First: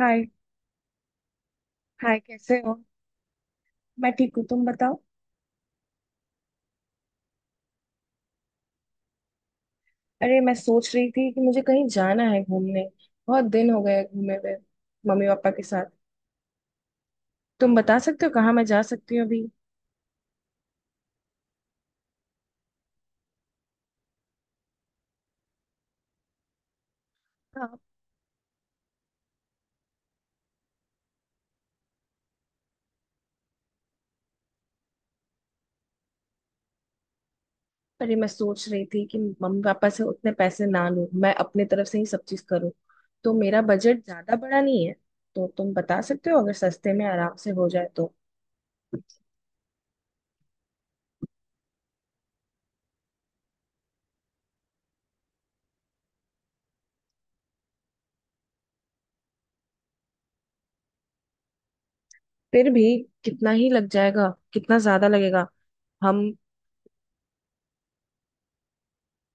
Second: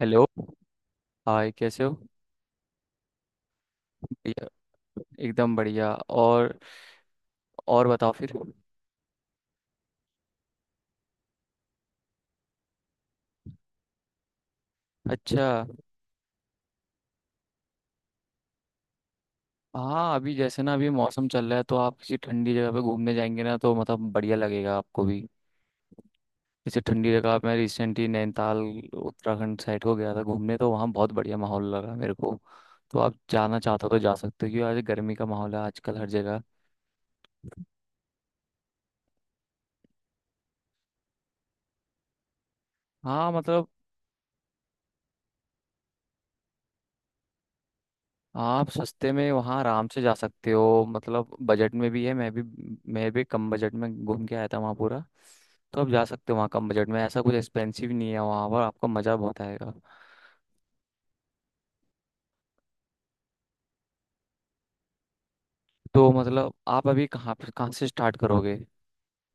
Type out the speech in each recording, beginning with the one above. Hello. Hi. Hi, कैसे हो? Hi, कैसे हो? मैं ठीक हूँ, बढ़िया। तुम बताओ। एकदम बढ़िया। और बताओ फिर। अरे, मैं सोच रही थी कि मुझे कहीं जाना है घूमने। बहुत दिन हो गए घूमे हुए मम्मी अच्छा। पापा के साथ। तुम बता सकते हो कहाँ मैं जा सकती हूँ अभी? हाँ, अभी जैसे ना, अभी मौसम चल रहा है तो आप किसी ठंडी जगह पे घूमने जाएंगे ना, तो मतलब बढ़िया लगेगा आपको भी। जैसे ठंडी जगह, मैं हाँ। रिसेंटली नैनीताल उत्तराखंड साइड को गया था घूमने, तो वहाँ बहुत बढ़िया माहौल लगा मेरे को। तो आप जाना चाहते हो तो जा सकते हो, क्योंकि आज गर्मी का माहौल है आजकल हर जगह। अरे, मैं सोच रही थी कि मम्मी पापा से उतने पैसे ना लूं, मैं अपने तरफ से ही सब चीज करूँ। हाँ तो मेरा मतलब, बजट ज्यादा बड़ा नहीं है। तो तुम बता सकते हो अगर सस्ते में आराम से हो जाए तो? आप सस्ते में वहाँ आराम से जा सकते हो, मतलब बजट में भी है, मैं भी। मैं भी कम बजट में घूम के आया था वहाँ पूरा। तो आप जा सकते हो वहाँ कम बजट में, ऐसा कुछ एक्सपेंसिव नहीं है, वहाँ पर आपको मज़ा बहुत आएगा। फिर भी कितना ही लग जाएगा? कितना ज्यादा लगेगा? तो हम मतलब आप अभी कहाँ पे, कहाँ से स्टार्ट करोगे?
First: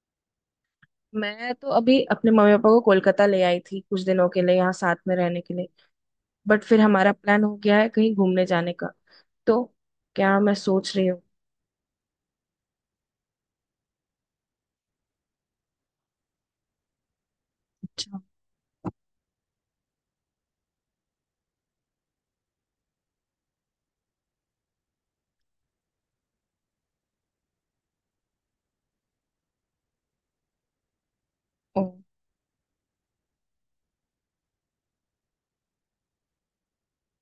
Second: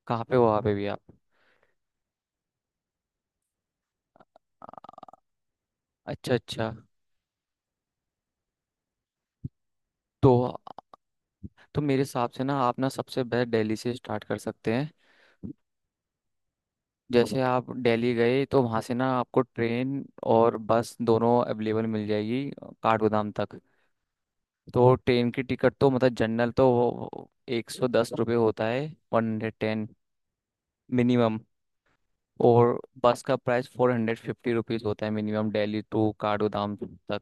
कहाँ पे हो आप अभी, आप? मैं तो अभी अपने मम्मी पापा को कोलकाता ले आई थी, कुछ दिनों के लिए यहाँ साथ में रहने के लिए। अच्छा, बट अच्छा। फिर हमारा प्लान हो गया है कहीं घूमने जाने का। तो तो क्या मैं सोच रही हूँ। तो मेरे हिसाब से ना, आप ना सबसे बेस्ट दिल्ली से स्टार्ट कर सकते हैं। जैसे आप दिल्ली अच्छा। गए तो वहाँ से ना, आपको ट्रेन और बस दोनों अवेलेबल मिल जाएगी काठगोदाम तक। तो ट्रेन की टिकट तो मतलब जनरल तो वो 110 रुपये होता है, 110 मिनिमम। ओ। और बस का प्राइस 450 रुपीज़ होता है मिनिमम, दिल्ली टू काठगोदाम तक।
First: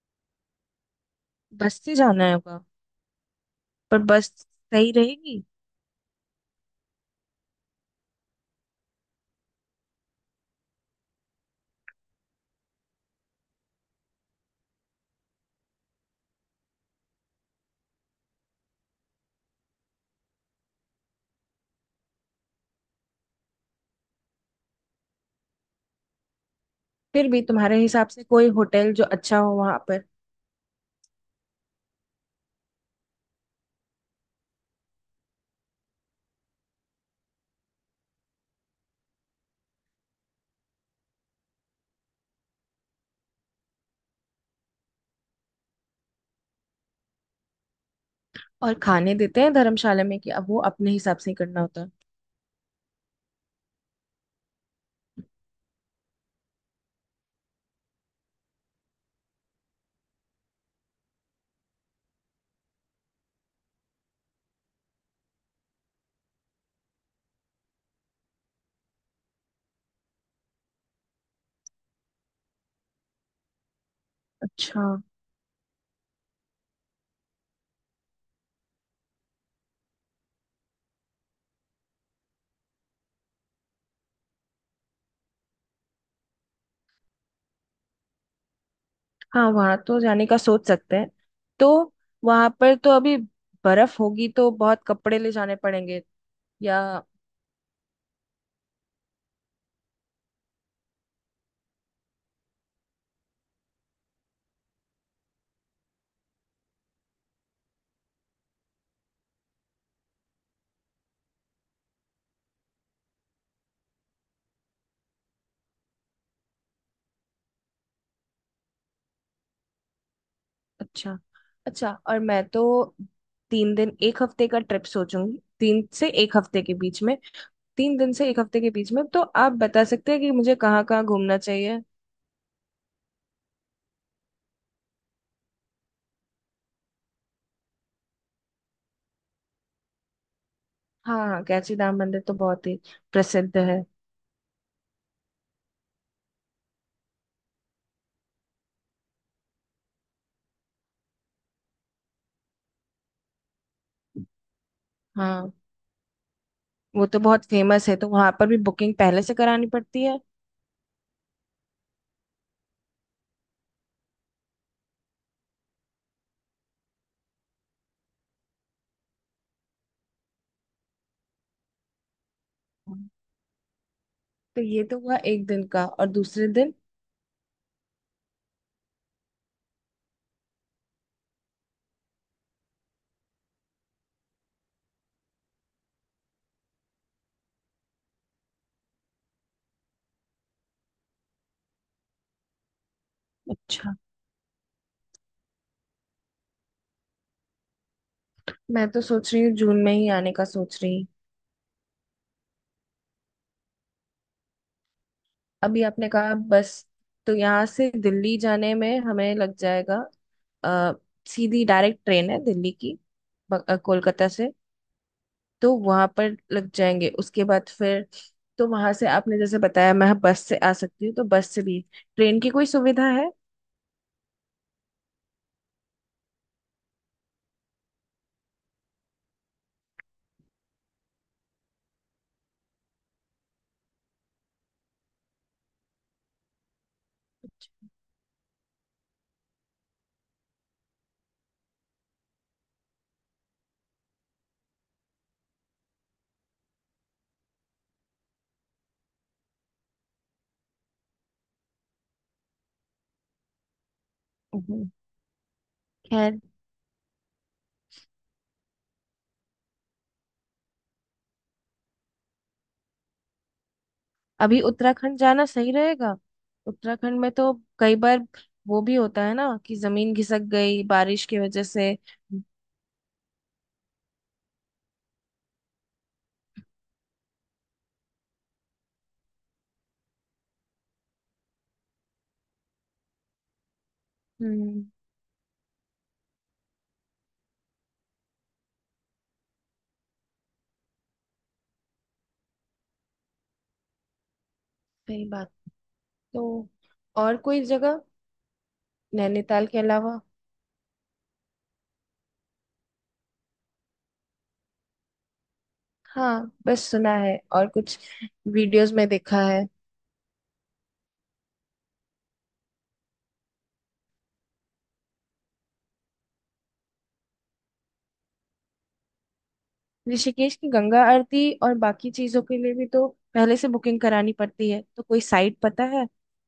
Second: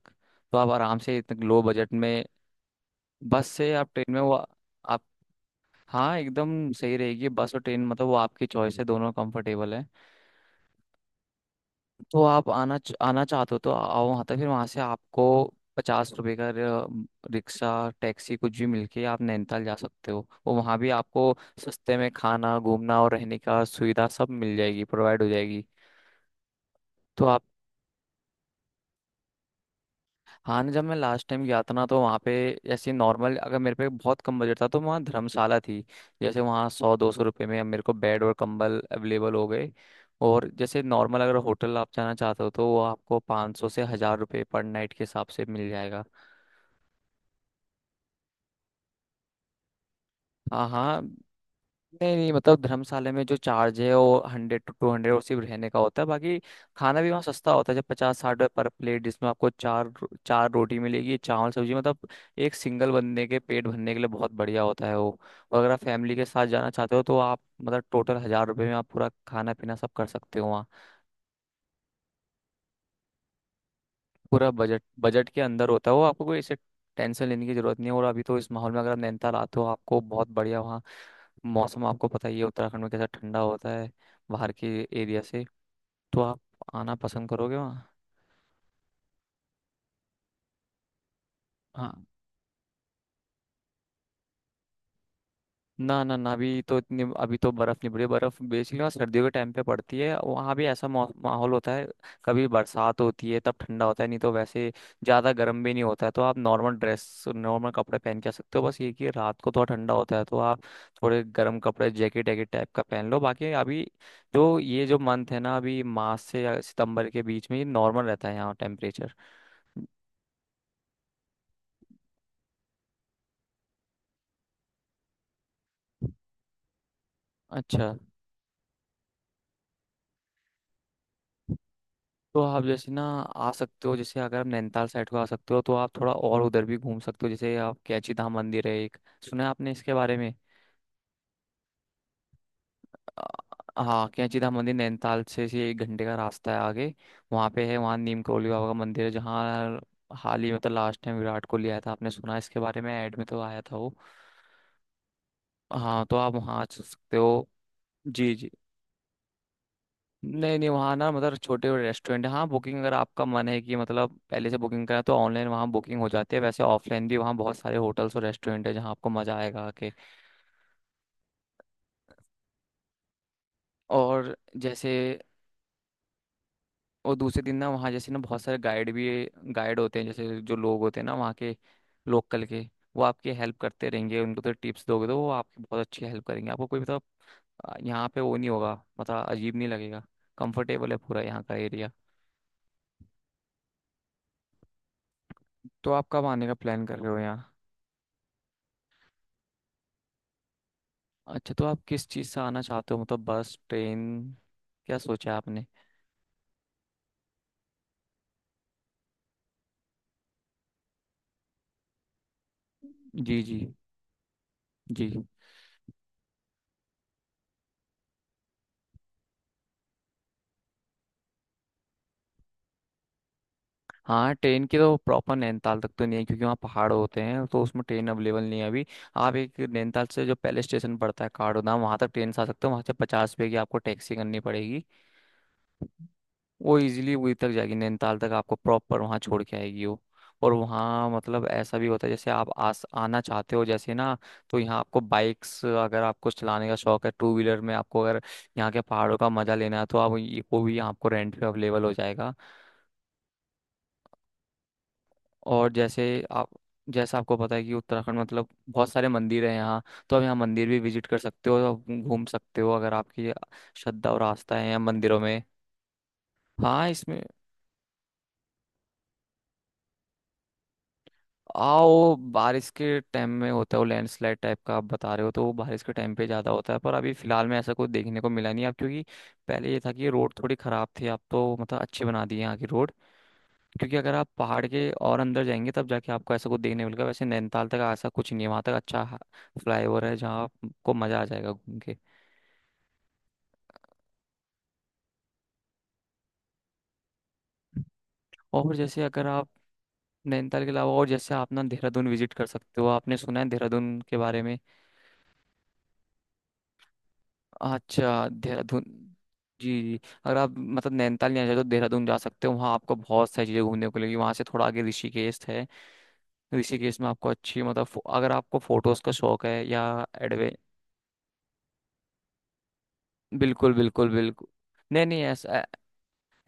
तो आप आराम से इतने लो बस बजट से में, जाना होगा? बस से आप पर ट्रेन में, बस वो सही आप। रहेगी? हाँ, एकदम सही रहेगी बस और ट्रेन, मतलब वो आपकी चॉइस है, दोनों कंफर्टेबल है। तो आप आना चाहते हो तो आओ वहाँ तक, फिर वहाँ से आपको 50 रुपए का रिक्शा, टैक्सी कुछ भी मिलके आप नैनीताल जा सकते हो, और वहाँ भी आपको सस्ते में खाना, घूमना और रहने का सुविधा सब मिल जाएगी, प्रोवाइड हो जाएगी। तो फिर भी तुम्हारे हिसाब से कोई होटल जो अच्छा हो वहां पर? हाँ ना, जब मैं लास्ट टाइम गया था ना, तो वहाँ पे ऐसे नॉर्मल, अगर मेरे पे बहुत कम बजट था तो वहाँ धर्मशाला थी। जैसे वहाँ 100-200 रुपये में अब मेरे को बेड और कंबल अवेलेबल हो गए। और जैसे नॉर्मल अगर होटल आप जाना चाहते हो तो वो आपको 500 से 1000 रुपये पर नाइट के हिसाब से मिल जाएगा। और खाने देते हैं धर्मशाला में कि अब वो हाँ, अपने हाँ। हिसाब से ही करना होता है? नहीं नहीं मतलब, धर्मशाला में जो चार्ज है वो 100-200, और सिर्फ रहने का होता है बाकी। खाना भी वहाँ सस्ता होता है, जब 50-60 रुपये पर प्लेट, जिसमें आपको चार रोटी मिलेगी, चावल, सब्जी, मतलब एक सिंगल बंदे के पेट भरने के लिए बहुत बढ़िया होता है वो। और अगर आप फैमिली के साथ जाना चाहते हो तो आप मतलब टोटल 1000 रुपये में आप पूरा खाना पीना सब कर सकते हो वहाँ, पूरा बजट, अच्छा। बजट के अंदर होता है वो। आपको कोई ऐसे टेंशन लेने की जरूरत नहीं है, और अभी तो इस माहौल में अगर आप नैनीताल आते हो आपको बहुत बढ़िया वहाँ मौसम, आपको पता ही है उत्तराखंड में कैसा ठंडा होता है बाहर के एरिया से, तो आप आना पसंद करोगे वहाँ? हाँ, वहां तो जाने का सोच सकते हैं। तो हाँ। वहां पर तो अभी बर्फ होगी, तो बहुत कपड़े ले जाने पड़ेंगे? ना ना ना, अभी तो या। इतनी, अभी तो बर्फ नहीं पड़ी है। बर्फ बेसिकली वहाँ सर्दियों के टाइम पे पड़ती है, वहाँ भी ऐसा माहौल होता है। कभी बरसात होती है तब ठंडा होता है, नहीं तो वैसे ज्यादा गर्म भी नहीं होता है, तो आप नॉर्मल ड्रेस, नॉर्मल कपड़े पहन के आ सकते हो, बस ये कि रात को थोड़ा ठंडा होता है तो आप थोड़े गर्म कपड़े जैकेट वैकेट टाइप का पहन लो, बाकी अभी जो ये जो मंथ है ना, अभी मार्च से या सितंबर के बीच में, ये नॉर्मल रहता है यहाँ टेम्परेचर। अच्छा। अच्छा, और मैं तो 3 दिन एक हफ्ते का ट्रिप सोचूंगी, 3 से एक हफ्ते के बीच में। अच्छा। 3 दिन से एक हफ्ते के बीच में, तो आप बता सकते हैं कि मुझे कहाँ कहाँ घूमना चाहिए? तो आप जैसे ना आ सकते हो, जैसे अगर आप नैनीताल साइड को आ सकते हो तो आप थोड़ा और उधर भी घूम सकते हो, जैसे आप कैंची धाम मंदिर है एक। सुना है आपने इसके बारे में? हाँ हाँ, कैंची धाम मंदिर तो बहुत ही प्रसिद्ध अ, है। हाँ, कैंची धाम मंदिर नैनीताल से 1 घंटे का रास्ता है आगे। वहाँ पे है, वहाँ नीम करोली बाबा का मंदिर है, जहाँ हाल ही में तो लास्ट टाइम विराट कोहली आया था, आपने सुना है इसके बारे में? ऐड में तो आया था वो। हाँ। हाँ, तो आप वहाँ आ वो सकते तो बहुत हो। फेमस है, तो वहां जी, पर जी। भी बुकिंग पहले से करानी पड़ती है? नहीं नहीं, वहाँ ना मतलब छोटे रेस्टोरेंट है, हाँ बुकिंग अगर आपका मन है कि मतलब पहले से बुकिंग करा, तो ऑनलाइन वहाँ बुकिंग हो जाती है, वैसे ऑफलाइन भी वहाँ बहुत सारे होटल्स और रेस्टोरेंट है जहाँ आपको मज़ा आएगा आके। हाँ। और तो ये जैसे। तो हुआ एक दिन का, और दूसरे दिन? और दूसरे दिन ना, वहाँ जैसे ना बहुत सारे गाइड भी, गाइड होते हैं, जैसे जो लोग होते हैं ना वहाँ के, लोकल के, वो आपकी हेल्प करते रहेंगे, उनको तो टिप्स दोगे तो वो आपकी बहुत अच्छी हेल्प करेंगे, आपको कोई मतलब। यहाँ पे वो नहीं होगा, मतलब अजीब नहीं लगेगा, कंफर्टेबल है पूरा यहाँ का एरिया। अच्छा, तो आप कब आने का प्लान कर रहे हो यहाँ? मैं तो सोच रही हूँ जून में ही आने का सोच रही। अच्छा। तो आप किस चीज़ से आना चाहते हो, मतलब बस, ट्रेन, क्या सोचा है आपने? अभी आपने कहा बस, तो यहाँ से दिल्ली जाने में हमें लग जाएगा। अ, सीधी डायरेक्ट ट्रेन है दिल्ली की जी, जी। कोलकाता से? जी। तो वहां पर लग जाएंगे, उसके बाद फिर तो वहां से आपने जैसे बताया मैं बस से आ सकती हूँ, तो बस से भी ट्रेन की कोई सुविधा है? हाँ, ट्रेन की तो प्रॉपर नैनीताल तक तो नहीं है, क्योंकि वहाँ पहाड़ होते हैं तो उसमें ट्रेन अवेलेबल नहीं है अभी। आप एक नैनीताल से जो पहले स्टेशन पड़ता है, काठगोदाम, वहाँ तक ट्रेन से आ सकते हो, वहाँ से 50 रुपये की आपको टैक्सी करनी पड़ेगी। वो इजीली वहीं तक जाएगी, नैनीताल तक आपको प्रॉपर वहाँ छोड़ के आएगी वो। और वहाँ मतलब ऐसा भी होता है, जैसे आप आस आना चाहते हो जैसे ना, तो यहाँ आपको बाइक्स, अगर आपको चलाने का शौक है टू व्हीलर में, आपको अगर यहाँ के पहाड़ों का मजा लेना है तो आप वो भी आपको रेंट पे अवेलेबल हो जाएगा। हम्म। और जैसे खैर, आप, जैसा आपको पता है कि उत्तराखंड मतलब बहुत सारे मंदिर हैं यहाँ, तो आप यहाँ मंदिर भी विजिट कर सकते हो, तो आप घूम सकते हो अगर आपकी श्रद्धा और आस्था अभी है यहाँ उत्तराखंड मंदिरों में। जाना सही रहेगा? हाँ, उत्तराखंड इसमें। में तो कई बार वो भी होता है ना कि जमीन खिसक गई बारिश की वजह से। आओ, बारिश के टाइम में होता है वो लैंडस्लाइड टाइप का आप बता रहे हो, तो वो बारिश के टाइम पे ज़्यादा होता है, पर अभी फिलहाल में ऐसा कुछ देखने को मिला नहीं अब, क्योंकि पहले ये था कि रोड थोड़ी ख़राब थी, अब तो मतलब अच्छे बना दिए यहाँ की रोड। क्योंकि अगर आप पहाड़ हम्म, के और अंदर जाएंगे तब जाके आपको ऐसा कुछ देखने मिलेगा, वैसे नैनीताल तक ऐसा कुछ नहीं है, वहाँ तक अच्छा फ्लाईओवर है जहाँ आपको मज़ा आ जाएगा घूम के। सही बात। तो और कोई जगह और जैसे अगर आप नैनीताल के अलावा? नैनीताल के अलावा, और जैसे आप ना देहरादून विजिट कर सकते हो, आपने सुना है देहरादून के बारे में? हाँ, बस सुना है और कुछ अच्छा, देहरादून। वीडियोस में देखा है। जी, जी। अगर आप मतलब नैनीताल नहीं आना चाहते तो देहरादून जा सकते हो, वहाँ आपको बहुत सारी चीज़ें घूमने को मिलेगी, वहाँ से थोड़ा आगे ऋषिकेश है। ऋषिकेश में आपको अच्छी मतलब अगर आपको फोटोज़ का शौक है, या एडवे ऋषिकेश की गंगा आरती और बाकी चीजों के लिए भी तो पहले से बिल्कुल बुकिंग बिल्कुल करानी बिल्कुल। पड़ती है? तो नहीं नहीं, कोई ऐसा साइट पता है?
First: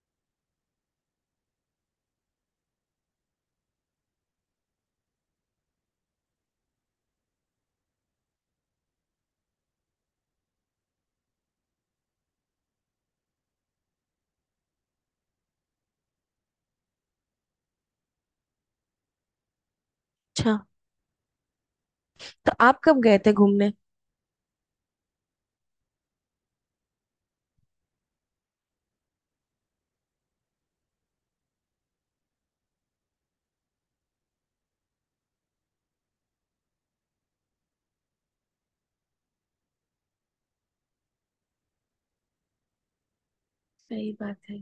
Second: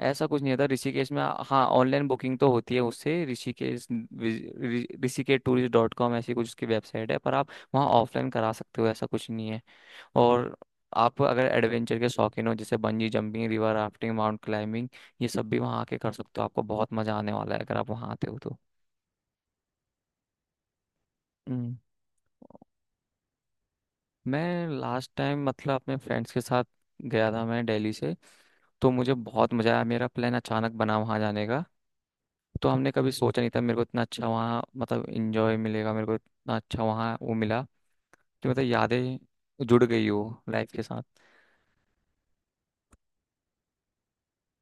ऐसा कुछ नहीं था ऋषिकेश में, हाँ ऑनलाइन बुकिंग तो होती है उससे। ऋषिकेश, rishikeshtourist.com ऐसी कुछ उसकी वेबसाइट है, पर आप वहाँ ऑफलाइन करा सकते हो, ऐसा कुछ नहीं है। और आप अगर एडवेंचर के शौकीन हो, जैसे bungee jumping, river rafting, mount climbing, ये सब भी वहाँ आके कर सकते हो, आपको बहुत मजा आने वाला है अगर आप वहाँ आते हो तो। अच्छा, हम्म, तो आप कब गए थे घूमने? मैं लास्ट टाइम मतलब अपने फ्रेंड्स के साथ गया था, मैं दिल्ली से। तो मुझे बहुत मजा आया, मेरा प्लान अचानक बना वहाँ जाने का, तो हमने कभी सोचा नहीं था मेरे को इतना अच्छा वहाँ मतलब इंजॉय मिलेगा, मेरे को इतना अच्छा वहाँ वो मिला, कि मतलब यादें जुड़ गई हो लाइफ के साथ। सही बात है।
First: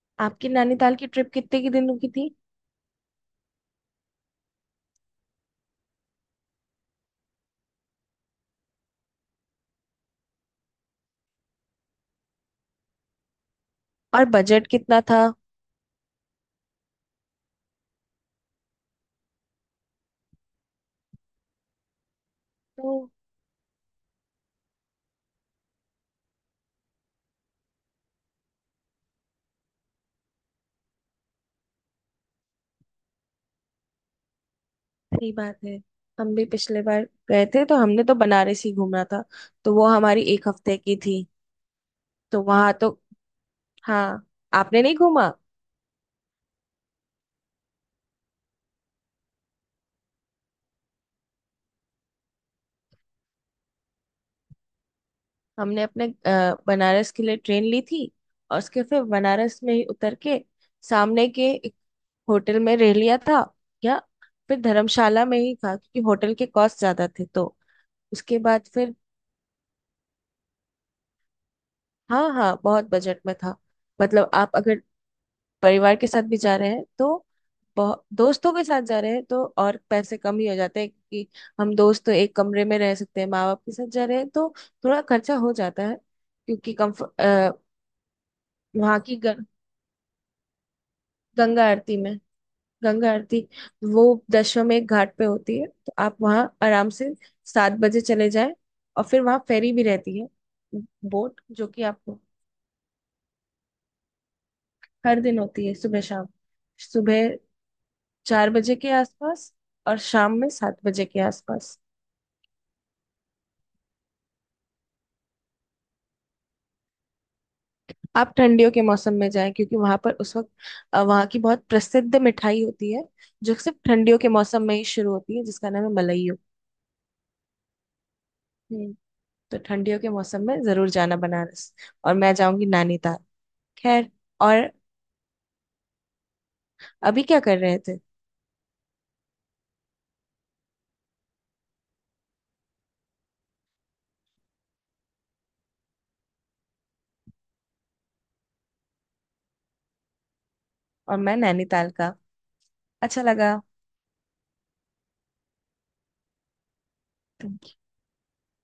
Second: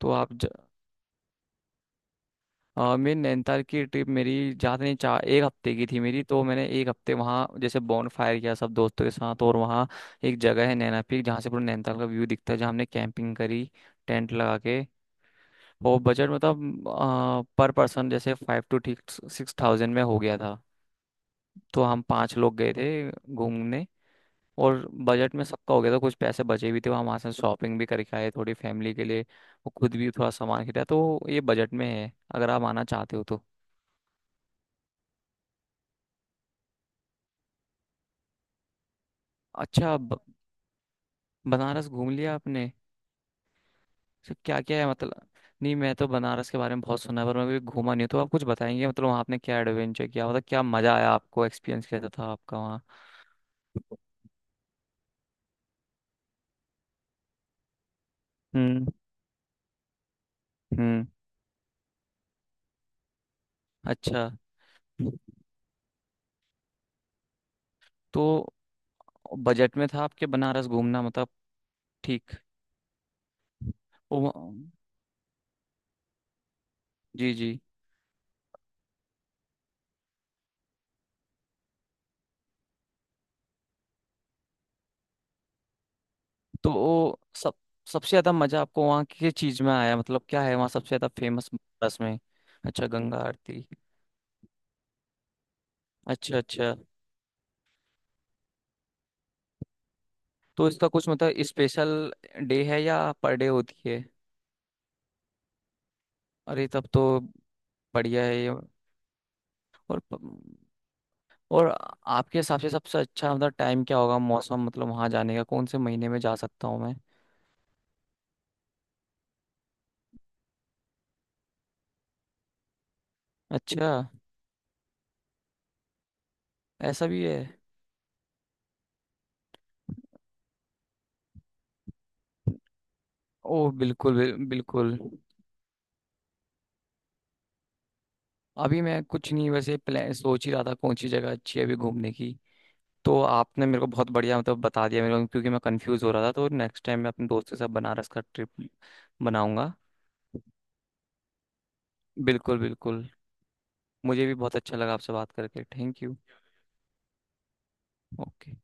तो आप। आपकी नैनीताल की ट्रिप कितने के दिनों की थी? मेरी नैनीताल की ट्रिप मेरी ज़्यादा नहीं, चार, एक हफ्ते की थी मेरी, तो मैंने एक हफ्ते वहाँ जैसे बॉन फायर किया सब दोस्तों के साथ, और वहाँ एक जगह है नैना पीक, जहाँ से पूरा नैनीताल का व्यू दिखता है, जहाँ हमने कैंपिंग करी और टेंट लगा बजट के। कितना था? और बजट मतलब पर पर्सन, जैसे 5000-6000 में हो गया था, तो हम पाँच लोग गए तो थे घूमने। और बजट में सबका हो गया था, कुछ पैसे बचे भी थे वहाँ, वहाँ से शॉपिंग भी करके आए थोड़ी फैमिली के लिए, और खुद भी थोड़ा सामान खरीदा, तो ये बजट में है अगर आप आना चाहते हो तो। सही बात है, हम भी पिछले बार गए थे तो हमने तो बनारस ही घूमना था। तो वो अच्छा। हमारी एक हफ्ते की थी। बनारस घूम लिया तो आपने? वहां तो हाँ। तो क्या क्या आपने है नहीं मतलब? घूमा? नहीं, मैं तो बनारस के बारे में बहुत सुना है, पर मैं कभी घूमा नहीं हूं। तो आप कुछ बताएंगे मतलब, वहाँ आपने क्या एडवेंचर किया, मतलब क्या मजा आया आपको, एक्सपीरियंस कैसा था आपका वहाँ? हमने अपने बनारस के लिए ट्रेन ली थी, और उसके हम्म, फिर बनारस में ही उतर के हम्म। सामने के एक होटल में रह लिया था। या अच्छा। फिर धर्मशाला में ही था क्योंकि होटल के कॉस्ट ज्यादा थे, तो तो उसके बाद फिर। बजट में था आपके बनारस घूमना मतलब? हाँ ठीक। हाँ, बहुत बजट में था। ओ मतलब आप अगर परिवार के साथ भी जा रहे हैं तो जी, जी। दोस्तों के साथ जा रहे हैं तो और पैसे कम ही हो जाते हैं, क्योंकि हम दोस्त तो एक कमरे में रह सकते हैं। माँ बाप के साथ जा रहे हैं तो थोड़ा खर्चा हो जाता है तो क्योंकि वो सब, कम्फर्ट। सबसे ज्यादा मजा आपको वहाँ वहाँ की किस चीज में आया, मतलब क्या है वहाँ सबसे ज्यादा फेमस गंगा आरती बनारस में? में। अच्छा, गंगा गंगा आरती आरती। वो दशाश्वमेध घाट पे होती है, तो आप अच्छा, वहाँ अच्छा। आराम से 7 बजे चले जाएं। और फिर वहाँ फेरी भी रहती है, तो इसका कुछ बोट, मतलब जो कि स्पेशल आपको डे है, या पर डे होती है? हर दिन होती है, सुबह शाम। अरे तब तो सुबह बढ़िया है ये। 4 बजे के आसपास, और और शाम में 7 बजे के और आसपास। आपके हिसाब से सबसे अच्छा मतलब टाइम क्या होगा, मौसम मतलब वहाँ जाने का, कौन से महीने में जा सकता हूँ मैं? आप ठंडियों के मौसम में जाएं, क्योंकि वहां पर उस वक्त वहाँ की बहुत प्रसिद्ध मिठाई होती है जो सिर्फ अच्छा, ठंडियों के मौसम में ही शुरू होती है, जिसका नाम है मलइयो। ऐसा भी है? हम्म। तो ठंडियों के मौसम में जरूर जाना बनारस, और मैं जाऊंगी नैनीताल। ओह खैर। बिल्कुल, और बिल्कुल। अभी क्या कर रहे थे? अभी मैं कुछ नहीं, वैसे प्लान सोच ही रहा था कौन सी जगह अच्छी है अभी घूमने की। तो आपने मेरे को बहुत बढ़िया मतलब बता दिया मेरे को, क्योंकि मैं कंफ्यूज हो रहा था, तो नेक्स्ट टाइम मैं अपने दोस्त के साथ बनारस का ट्रिप बनाऊंगा। और मैं नैनीताल का। बिल्कुल, बिल्कुल। अच्छा लगा। मुझे भी बहुत अच्छा लगा आपसे बात करके, थैंक यू। ओके।